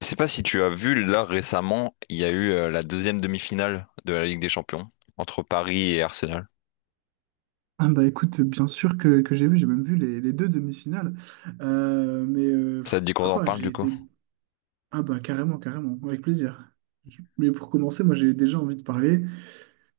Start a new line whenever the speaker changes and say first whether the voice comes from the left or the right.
left: Je sais pas si tu as vu, là récemment, il y a eu la deuxième demi-finale de la Ligue des Champions entre Paris et Arsenal.
right: Ah bah écoute, bien sûr que j'ai vu, j'ai même vu les deux demi-finales. Euh, mais euh, pff,
left: Ça te dit qu'on en
right: croi,
left: parle du
right: j'ai
left: coup?
right: été... Ah bah carrément, carrément, avec plaisir. Mais pour commencer, moi j'ai déjà envie de parler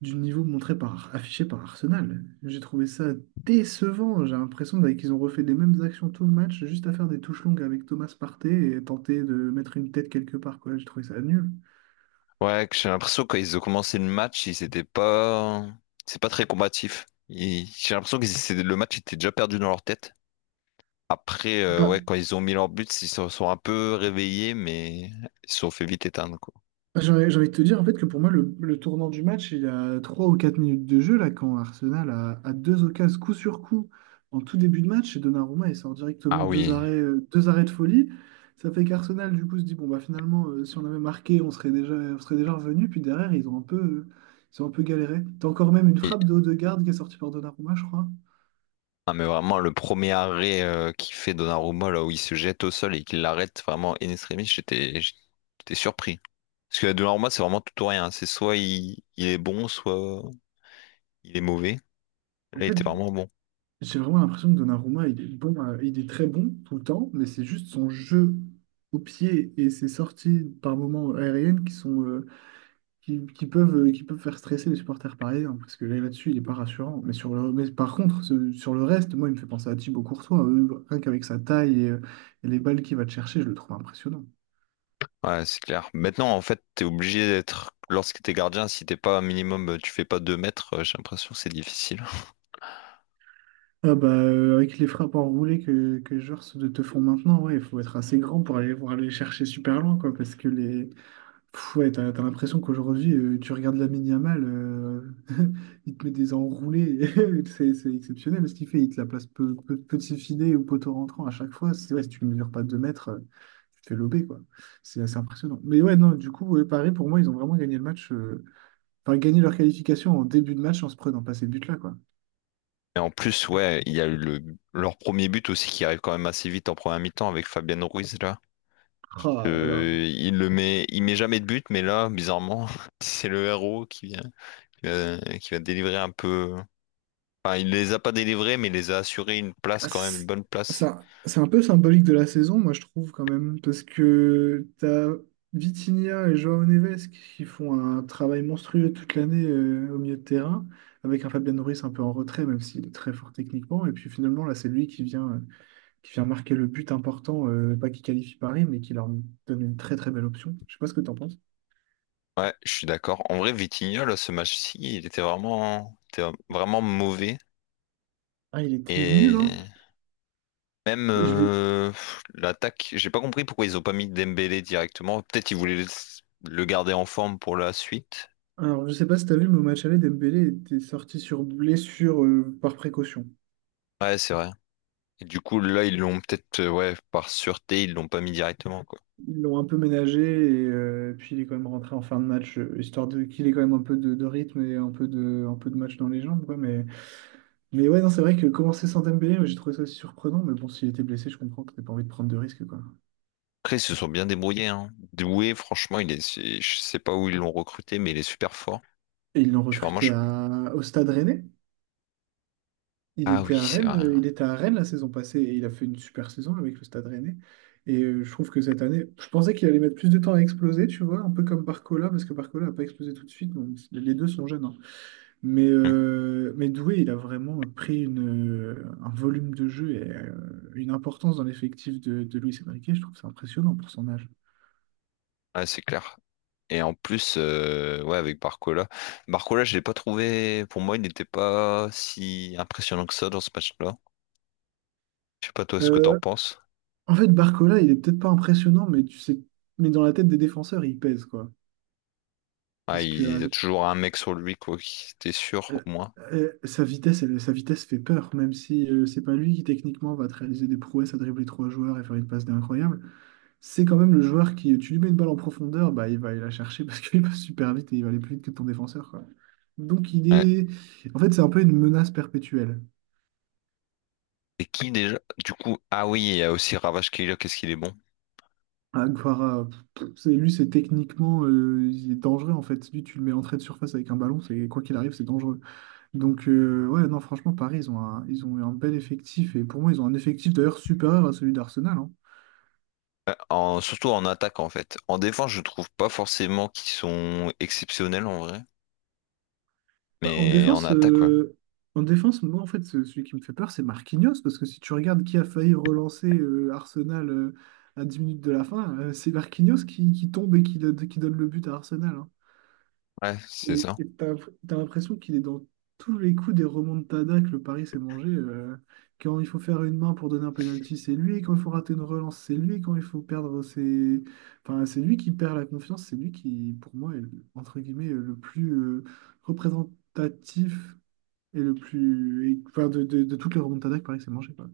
right: du niveau montré par, affiché par Arsenal. J'ai trouvé ça décevant. J'ai l'impression qu'ils ont refait les mêmes actions tout le match, juste à faire des touches longues avec Thomas Partey et tenter de mettre une tête quelque part, quoi. J'ai trouvé ça nul.
left: Ouais, que j'ai l'impression que quand ils ont commencé le match, ils étaient pas, c'est pas très combatif. J'ai l'impression que le match était déjà perdu dans leur tête. Après,
right: Bah,
left: ouais, quand ils ont mis leur but, ils se sont un peu réveillés, mais ils se sont fait vite éteindre quoi.
right: j'ai envie de te dire en fait que pour moi le tournant du match il y a 3 ou 4 minutes de jeu là quand Arsenal a deux occasions coup sur coup en tout début de match et Donnarumma il sort directement
left: Ah oui.
right: deux arrêts de folie. Ça fait qu'Arsenal du coup se dit bon bah finalement si on avait marqué on serait déjà revenu puis derrière ils ont un peu ils ont un peu galéré. T'as encore même une
left: Et-
right: frappe de haut de garde qui est sortie par Donnarumma je crois.
left: Ah, mais vraiment, le premier arrêt qu'il fait Donnarumma, là où il se jette au sol et qu'il l'arrête vraiment in extremis, j'étais surpris. Parce que Donnarumma, c'est vraiment tout ou rien. C'est soit il est bon, soit il est mauvais.
right: En
left: Là, il
right: fait,
left: était vraiment bon.
right: j'ai vraiment l'impression que Donnarumma, il est bon, il est très bon tout le temps, mais c'est juste son jeu au pied et ses sorties par moments aériennes qui sont qui peuvent faire stresser les supporters parisiens parce que là, là-dessus, il est pas rassurant. Mais sur le mais par contre, sur le reste, moi, il me fait penser à Thibaut Courtois, rien qu'avec sa taille et les balles qu'il va te chercher, je le trouve impressionnant.
left: Ouais, c'est clair. Maintenant, en fait, t'es obligé d'être. Lorsque t'es gardien, si t'es pas un minimum, tu fais pas deux mètres, j'ai l'impression que c'est difficile.
right: Ah bah, avec les frappes enroulées que les joueurs te font maintenant, ouais, il faut être assez grand pour aller les chercher super loin, quoi, parce que les, Ouais, t'as l'impression qu'aujourd'hui, tu regardes Lamine Yamal, il te met des enroulés, c'est exceptionnel ce qu'il fait, il te la place petit filet ou poteau rentrant à chaque fois. C'est vrai, si tu ne mesures pas 2 mètres, tu te fais lober, quoi. C'est assez impressionnant. Mais ouais, non, du coup, ouais, Paris, pour moi, ils ont vraiment gagné le match, enfin, gagné leur qualification en début de match en se prenant pas ces buts-là, quoi.
left: Et en plus, ouais, il y a eu le, leur premier but aussi qui arrive quand même assez vite en première mi-temps avec Fabian Ruiz là.
right: Ah là là.
left: Il met jamais de but, mais là, bizarrement, c'est le héros qui vient, qui va délivrer un peu. Enfin, il les a pas délivrés, mais il les a assurés une place
right: Ah,
left: quand même, une
right: C'est
left: bonne
right: c'est
left: place.
right: un, c'est un peu symbolique de la saison, moi je trouve quand même, parce que t'as Vitinha et João Neves qui font un travail monstrueux toute l'année au milieu de terrain, avec un Fabian Ruiz un peu en retrait, même s'il est très fort techniquement. Et puis finalement, là, c'est lui qui vient marquer le but important, pas qui qualifie Paris, mais qui leur donne une très très belle option. Je sais pas ce que t'en penses.
left: Ouais, je suis d'accord. En vrai, Vitinha, là, ce match-ci, il était vraiment mauvais.
right: Ah, il était nul,
left: Et
right: hein.
left: Même
right: Je l'ai-
left: l'attaque, j'ai pas compris pourquoi ils ont pas mis Dembélé directement. Peut-être ils voulaient le garder en forme pour la suite.
right: Alors, je sais pas si t'as vu, mais au match aller, Dembélé était sorti sur blessure par précaution.
left: Ouais, c'est vrai. Et du coup, là, ils l'ont peut-être, ouais, par sûreté, ils l'ont pas mis directement, quoi.
right: Ils l'ont un peu ménagé et puis il est quand même rentré en fin de match, histoire de qu'il ait quand même un peu de rythme et un peu de match dans les jambes, quoi. Mais ouais, non, c'est vrai que commencer sans Dembélé, ouais, j'ai trouvé ça surprenant. Mais bon, s'il était blessé, je comprends que t'aies pas envie de prendre de risques, quoi.
left: Après, ils se sont bien débrouillés, hein. Doué, franchement, je sais pas où ils l'ont recruté, mais il est super fort.
right: Et ils l'ont
left: Je suis vraiment
right: recruté
left: choqué.
right: au Stade Rennais. Il
left: Ah
right: était
left: oui,
right: à
left: c'est
right: Rennes,
left: vrai.
right: il était à Rennes la saison passée et il a fait une super saison avec le Stade Rennais. Et je trouve que cette année, je pensais qu'il allait mettre plus de temps à exploser, tu vois, un peu comme Barcola, parce que Barcola n'a pas explosé tout de suite. Donc les deux sont jeunes, hein. Mais,
left: Hmm.
right: euh, mais Doué, il a vraiment pris un volume de jeu et une importance dans l'effectif de Luis Enrique. Je trouve ça impressionnant pour son âge.
left: Ouais, c'est clair. Et en plus, ouais, avec Barcola. Barcola, je l'ai pas trouvé. Pour moi, il n'était pas si impressionnant que ça dans ce match-là. Je sais pas toi ce que t'en
right: Euh,
left: penses.
right: en fait, Barcola, il est peut-être pas impressionnant, mais tu sais, mais dans la tête des défenseurs, il pèse, quoi.
left: Ah,
right: Parce que
left: il y a
right: euh,
left: toujours un mec sur lui, quoi, qui t'es sûr,
right: euh,
left: au moins.
right: sa vitesse fait peur, même si c'est pas lui qui techniquement va te réaliser des prouesses à dribbler trois joueurs et faire une passe d'incroyable. C'est quand même le joueur qui, tu lui mets une balle en profondeur, bah, il va aller la chercher parce qu'il passe super vite et il va aller plus vite que ton défenseur, quoi. Donc il
left: Ouais.
right: est... En fait, c'est un peu une menace perpétuelle.
left: Et qui déjà? Du coup, ah oui, il y a aussi Ravage Killer, qu'est-ce qu'il est bon?
right: Aguara, lui, c'est techniquement, il est dangereux, en fait. Lui, tu le mets entrée de surface avec un ballon, c'est quoi qu'il arrive, c'est dangereux. Donc, ouais, non, franchement, Paris, ils ont eu un bel effectif. Et pour moi, ils ont un effectif d'ailleurs supérieur à celui d'Arsenal, hein.
left: Surtout en attaque, en fait. En défense, je trouve pas forcément qu'ils sont exceptionnels, en vrai.
right: Bah, en
left: Mais en
right: défense,
left: attaque, ouais.
right: en défense, moi, en fait, celui qui me fait peur, c'est Marquinhos, parce que si tu regardes qui a failli relancer Arsenal à 10 minutes de la fin, c'est Marquinhos qui tombe et qui donne le but à Arsenal, hein.
left: Ouais, c'est
right: Et
left: ça.
right: et t'as l'impression qu'il est dans tous les coups des remontadas que le Paris s'est mangé. Quand il faut faire une main pour donner un penalty, c'est lui. Quand il faut rater une relance, c'est lui. Quand il faut perdre, c'est... Enfin, c'est lui qui perd la confiance. C'est lui qui, pour moi, est, entre guillemets, le plus représentatif et le plus. Enfin, de toutes les remontadas il paraît que Paris s'est mangé, quoi.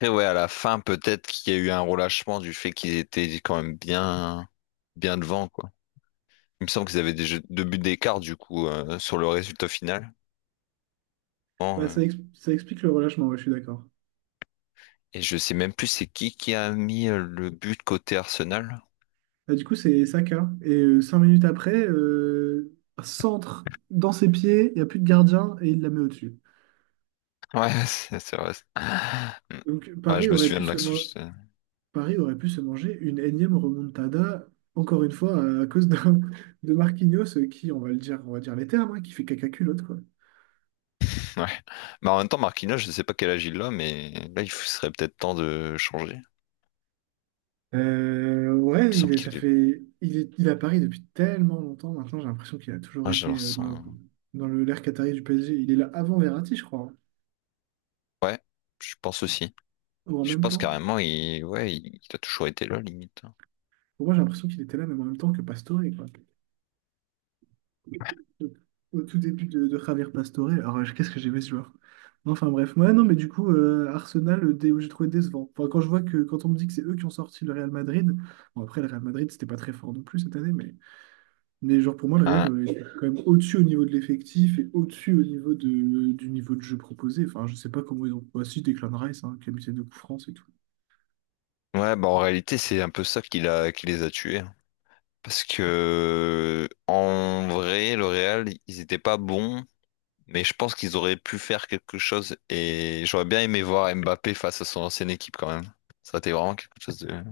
left: Après, ouais, à la fin, peut-être qu'il y a eu un relâchement du fait qu'ils étaient quand même bien devant, quoi. Il me semble qu'ils avaient deux buts d'écart, du coup, sur le résultat final. Bon,
right: Bah,
left: euh,
right: ça, ça explique le relâchement, ouais, je suis d'accord.
left: et je sais même plus c'est qui a mis le but côté Arsenal.
right: Bah, du coup, c'est Saka. Et 5 minutes après, centre dans ses pieds, il n'y a plus de gardien et il la met au-dessus.
left: Ouais, c'est vrai. Mm.
right: Donc
left: Ouais, je
right: Paris
left: me
right: aurait
left: souviens
right: pu
left: de
right: se,
left: l'action.
right: mo-
left: Je sais.
right: Paris aurait pu se manger une énième remontada, encore une fois, à cause de Marquinhos qui, on va dire les termes, hein, qui fait caca culotte, quoi.
left: Ouais. Mais en même temps, Marquinhos, je sais pas quel âge il a, mais là, il serait peut-être temps de changer. Il me
right: Ouais, il
left: semble
right: est, ça
left: qu'il est...
right: fait, il est à Paris depuis tellement longtemps maintenant, j'ai l'impression qu'il a toujours
left: Ah, j'ai
right: été dans le,
left: l'impression-
right: dans le, l'ère qatari du PSG. Il est là avant Verratti, je crois, hein,
left: Ouais, je pense aussi.
right: ou en
left: Je
right: même
left: pense
right: temps.
left: carrément, ouais, il a toujours été là, limite.
right: Pour moi, j'ai l'impression qu'il était là même en même temps que Pastore, quoi. Au, au tout début de Javier Pastore. Alors, qu'est-ce que j'aimais ce joueur? Enfin bref, ouais, non, mais du coup, Arsenal, j'ai trouvé décevant. Enfin, quand je vois quand on me dit que c'est eux qui ont sorti le Real Madrid, bon après, le Real Madrid, c'était pas très fort non plus cette année. Mais genre pour moi, le Real
left: Hein.
right: est quand même au-dessus au niveau de l'effectif et au-dessus au niveau du niveau de jeu proposé. Enfin, je sais pas comment ils ont. Bah, si, Declan Rice, hein, qui a mis ses deux coups francs, c'est tout.
left: Ouais, bah en réalité, c'est un peu ça qui les a tués, hein. Parce que, en vrai, le Real, ils étaient pas bons, mais je pense qu'ils auraient pu faire quelque chose. Et j'aurais bien aimé voir Mbappé face à son ancienne équipe, quand même. Ça aurait été vraiment quelque chose de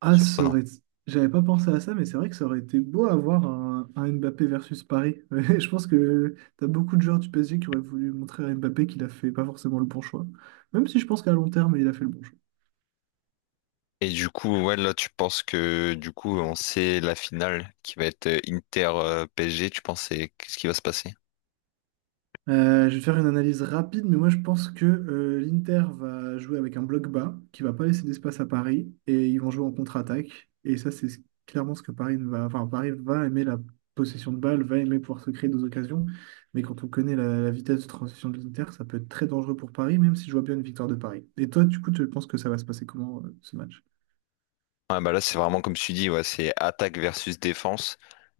right: Ah, ça
left: surprenant.
right: aurait... J'avais pas pensé à ça, mais c'est vrai que ça aurait été beau avoir un Mbappé versus Paris. Ouais, je pense que t'as beaucoup de joueurs du PSG qui auraient voulu montrer à Mbappé qu'il a fait pas forcément le bon choix. Même si je pense qu'à long terme, il a fait le bon choix.
left: Et du coup, ouais, là, tu penses que du coup, on sait la finale qui va être Inter PSG, tu penses c'est qu'est-ce qui va se passer?
right: Je vais faire une analyse rapide, mais moi je pense que l'Inter va jouer avec un bloc bas qui va pas laisser d'espace à Paris et ils vont jouer en contre-attaque. Et ça, c'est clairement ce que Paris ne va. Enfin, Paris va aimer la possession de balle, va aimer pouvoir se créer des occasions. Mais quand on connaît la vitesse de transition de l'Inter, ça peut être très dangereux pour Paris, même si je vois bien une victoire de Paris. Et toi, du coup, tu penses que ça va se passer comment ce match?
left: Ouais, bah là, c'est vraiment comme tu dis, ouais, c'est attaque versus défense.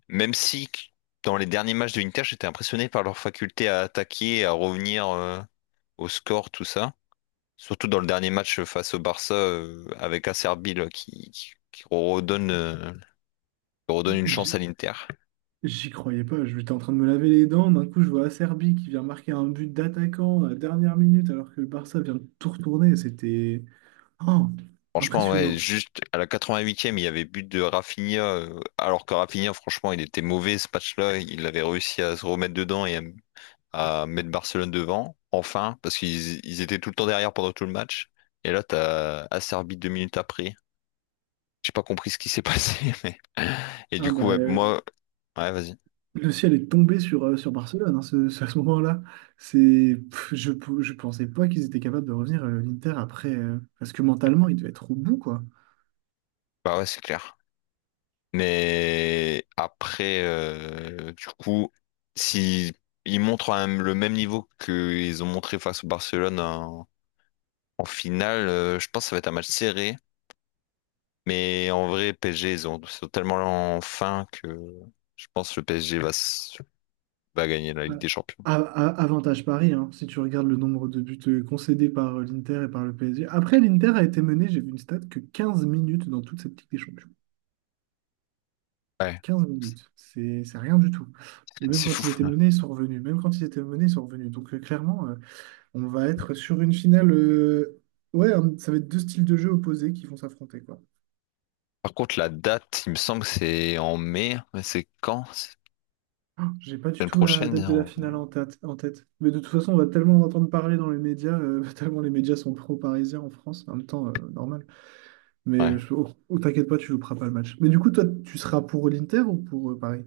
left: Même si qu- dans les derniers matchs de l'Inter, j'étais impressionné par leur faculté à attaquer, à revenir au score, tout ça. Surtout dans le dernier match face au Barça, avec Acerbi là, qui redonne une chance à l'Inter.
right: J'y croyais pas, je j'étais en train de me laver les dents, d'un coup je vois Acerbi qui vient marquer un but d'attaquant à la dernière minute alors que le Barça vient de tout retourner, c'était oh,
left: Franchement, ouais,
right: impressionnant.
left: juste à la 88e, il y avait but de Rafinha, alors que Rafinha, franchement, il était mauvais ce match-là. Il avait réussi à se remettre dedans et à mettre Barcelone devant, enfin, parce qu'ils ils étaient tout le temps derrière pendant tout le match. Et là, t'as Acerbi deux minutes après. J'ai pas compris ce qui s'est passé, mais... Et
right: Ah
left: du
right: bah
left: coup, ouais, moi... Ouais, vas-y.
right: le ciel est tombé sur Barcelone hein, à ce moment-là. C'est je pensais pas qu'ils étaient capables de revenir l'Inter après parce que mentalement ils devaient être au bout quoi.
left: Bah ouais, c'est clair. Mais après, du coup, si ils montrent le même niveau qu'ils ont montré face au Barcelone en finale, je pense que ça va être un match serré. Mais en vrai, ils sont tellement en fin que je pense que le PSG va gagner la
right: Ah,
left: Ligue des Champions.
right: a- Avantage Paris, hein, si tu regardes le nombre de buts concédés par l'Inter et par le PSG. Après, l'Inter a été mené, j'ai vu une stat, que 15 minutes dans toute cette Ligue des Champions.
left: Ouais,
right: 15 minutes, c'est rien du tout. Et même
left: c'est fou.
right: quand ils étaient menés, ils sont revenus. Même quand ils étaient menés, ils sont revenus. Donc clairement, on va être sur une finale. Ouais, ça va être deux styles de jeu opposés qui vont s'affronter, quoi.
left: Par contre, la date, il me semble que c'est en mai. Mais c'est quand? C'est
right: Ah, j'ai pas
left: La
right: du
left: semaine
right: tout la
left: prochaine?
right: date de la
left: en-
right: finale en tête. Mais de toute façon, on va tellement en entendre parler dans les médias, tellement les médias sont pro-parisiens en France, en même temps, normal. Mais
left: Ouais.
right: oh, oh, t'inquiète pas, tu joueras pas le match. Mais du coup, toi, tu seras pour l'Inter ou pour Paris?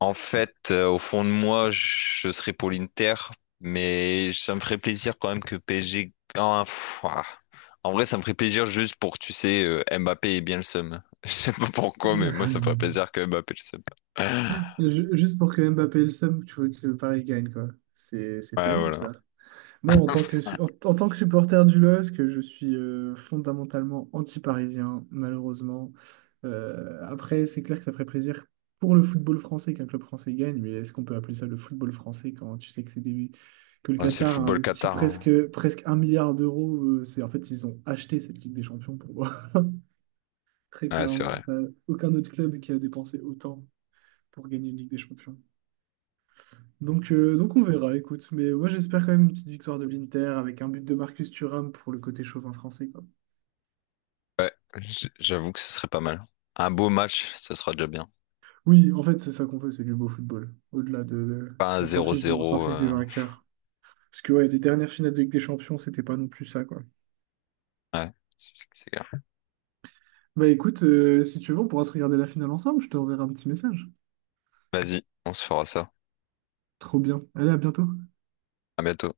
left: En fait, au fond de moi, je serais pour l'Inter, mais ça me ferait plaisir quand même que PSG gagne. Pff, ah. En vrai, ça me ferait plaisir juste pour tu sais, Mbappé ait bien le seum. Je sais pas pourquoi, mais moi, ça me ferait plaisir que Mbappé ait le seum.
right: Juste pour que Mbappé ait le somme, tu vois que le Paris gagne, quoi. C'est
left: Ouais,
right: terrible,
left: voilà.
right: ça. Moi, en tant que supporter du LOSC, je suis fondamentalement anti-parisien, malheureusement. Après, c'est clair que ça ferait plaisir pour le football français qu'un club français gagne, mais est-ce qu'on peut appeler ça le football français quand tu sais que que le
left: Ouais, c'est le
right: Qatar a
left: football
right: investi
left: Qatar, hein.
right: presque, presque 1 milliard d'euros, en fait, ils ont acheté cette Ligue des Champions pour moi. Très
left: Ouais, c'est
right: clairement,
left: vrai.
right: t'as aucun autre club qui a dépensé autant pour gagner une Ligue des Champions. Donc on verra, écoute. Mais moi j'espère quand même une petite victoire de l'Inter avec un but de Marcus Thuram pour le côté chauvin français, quoi.
left: Ouais, j'avoue que ce serait pas mal. Un beau match, ce sera déjà bien.
right: Oui, en fait c'est ça qu'on veut, c'est du beau football. Au-delà de,
left: Pas un
right: on s'en fiche du, on s'en
left: 0-0.
right: fiche du vainqueur. Parce que ouais, les dernières finales de Ligue des Champions, c'était pas non plus ça, quoi.
left: Ouais, c'est clair.
right: Bah écoute, si tu veux, on pourra se regarder la finale ensemble. Je te enverrai un petit message.
left: Vas-y, on se fera ça.
right: Trop bien. Allez, à bientôt.
left: À bientôt.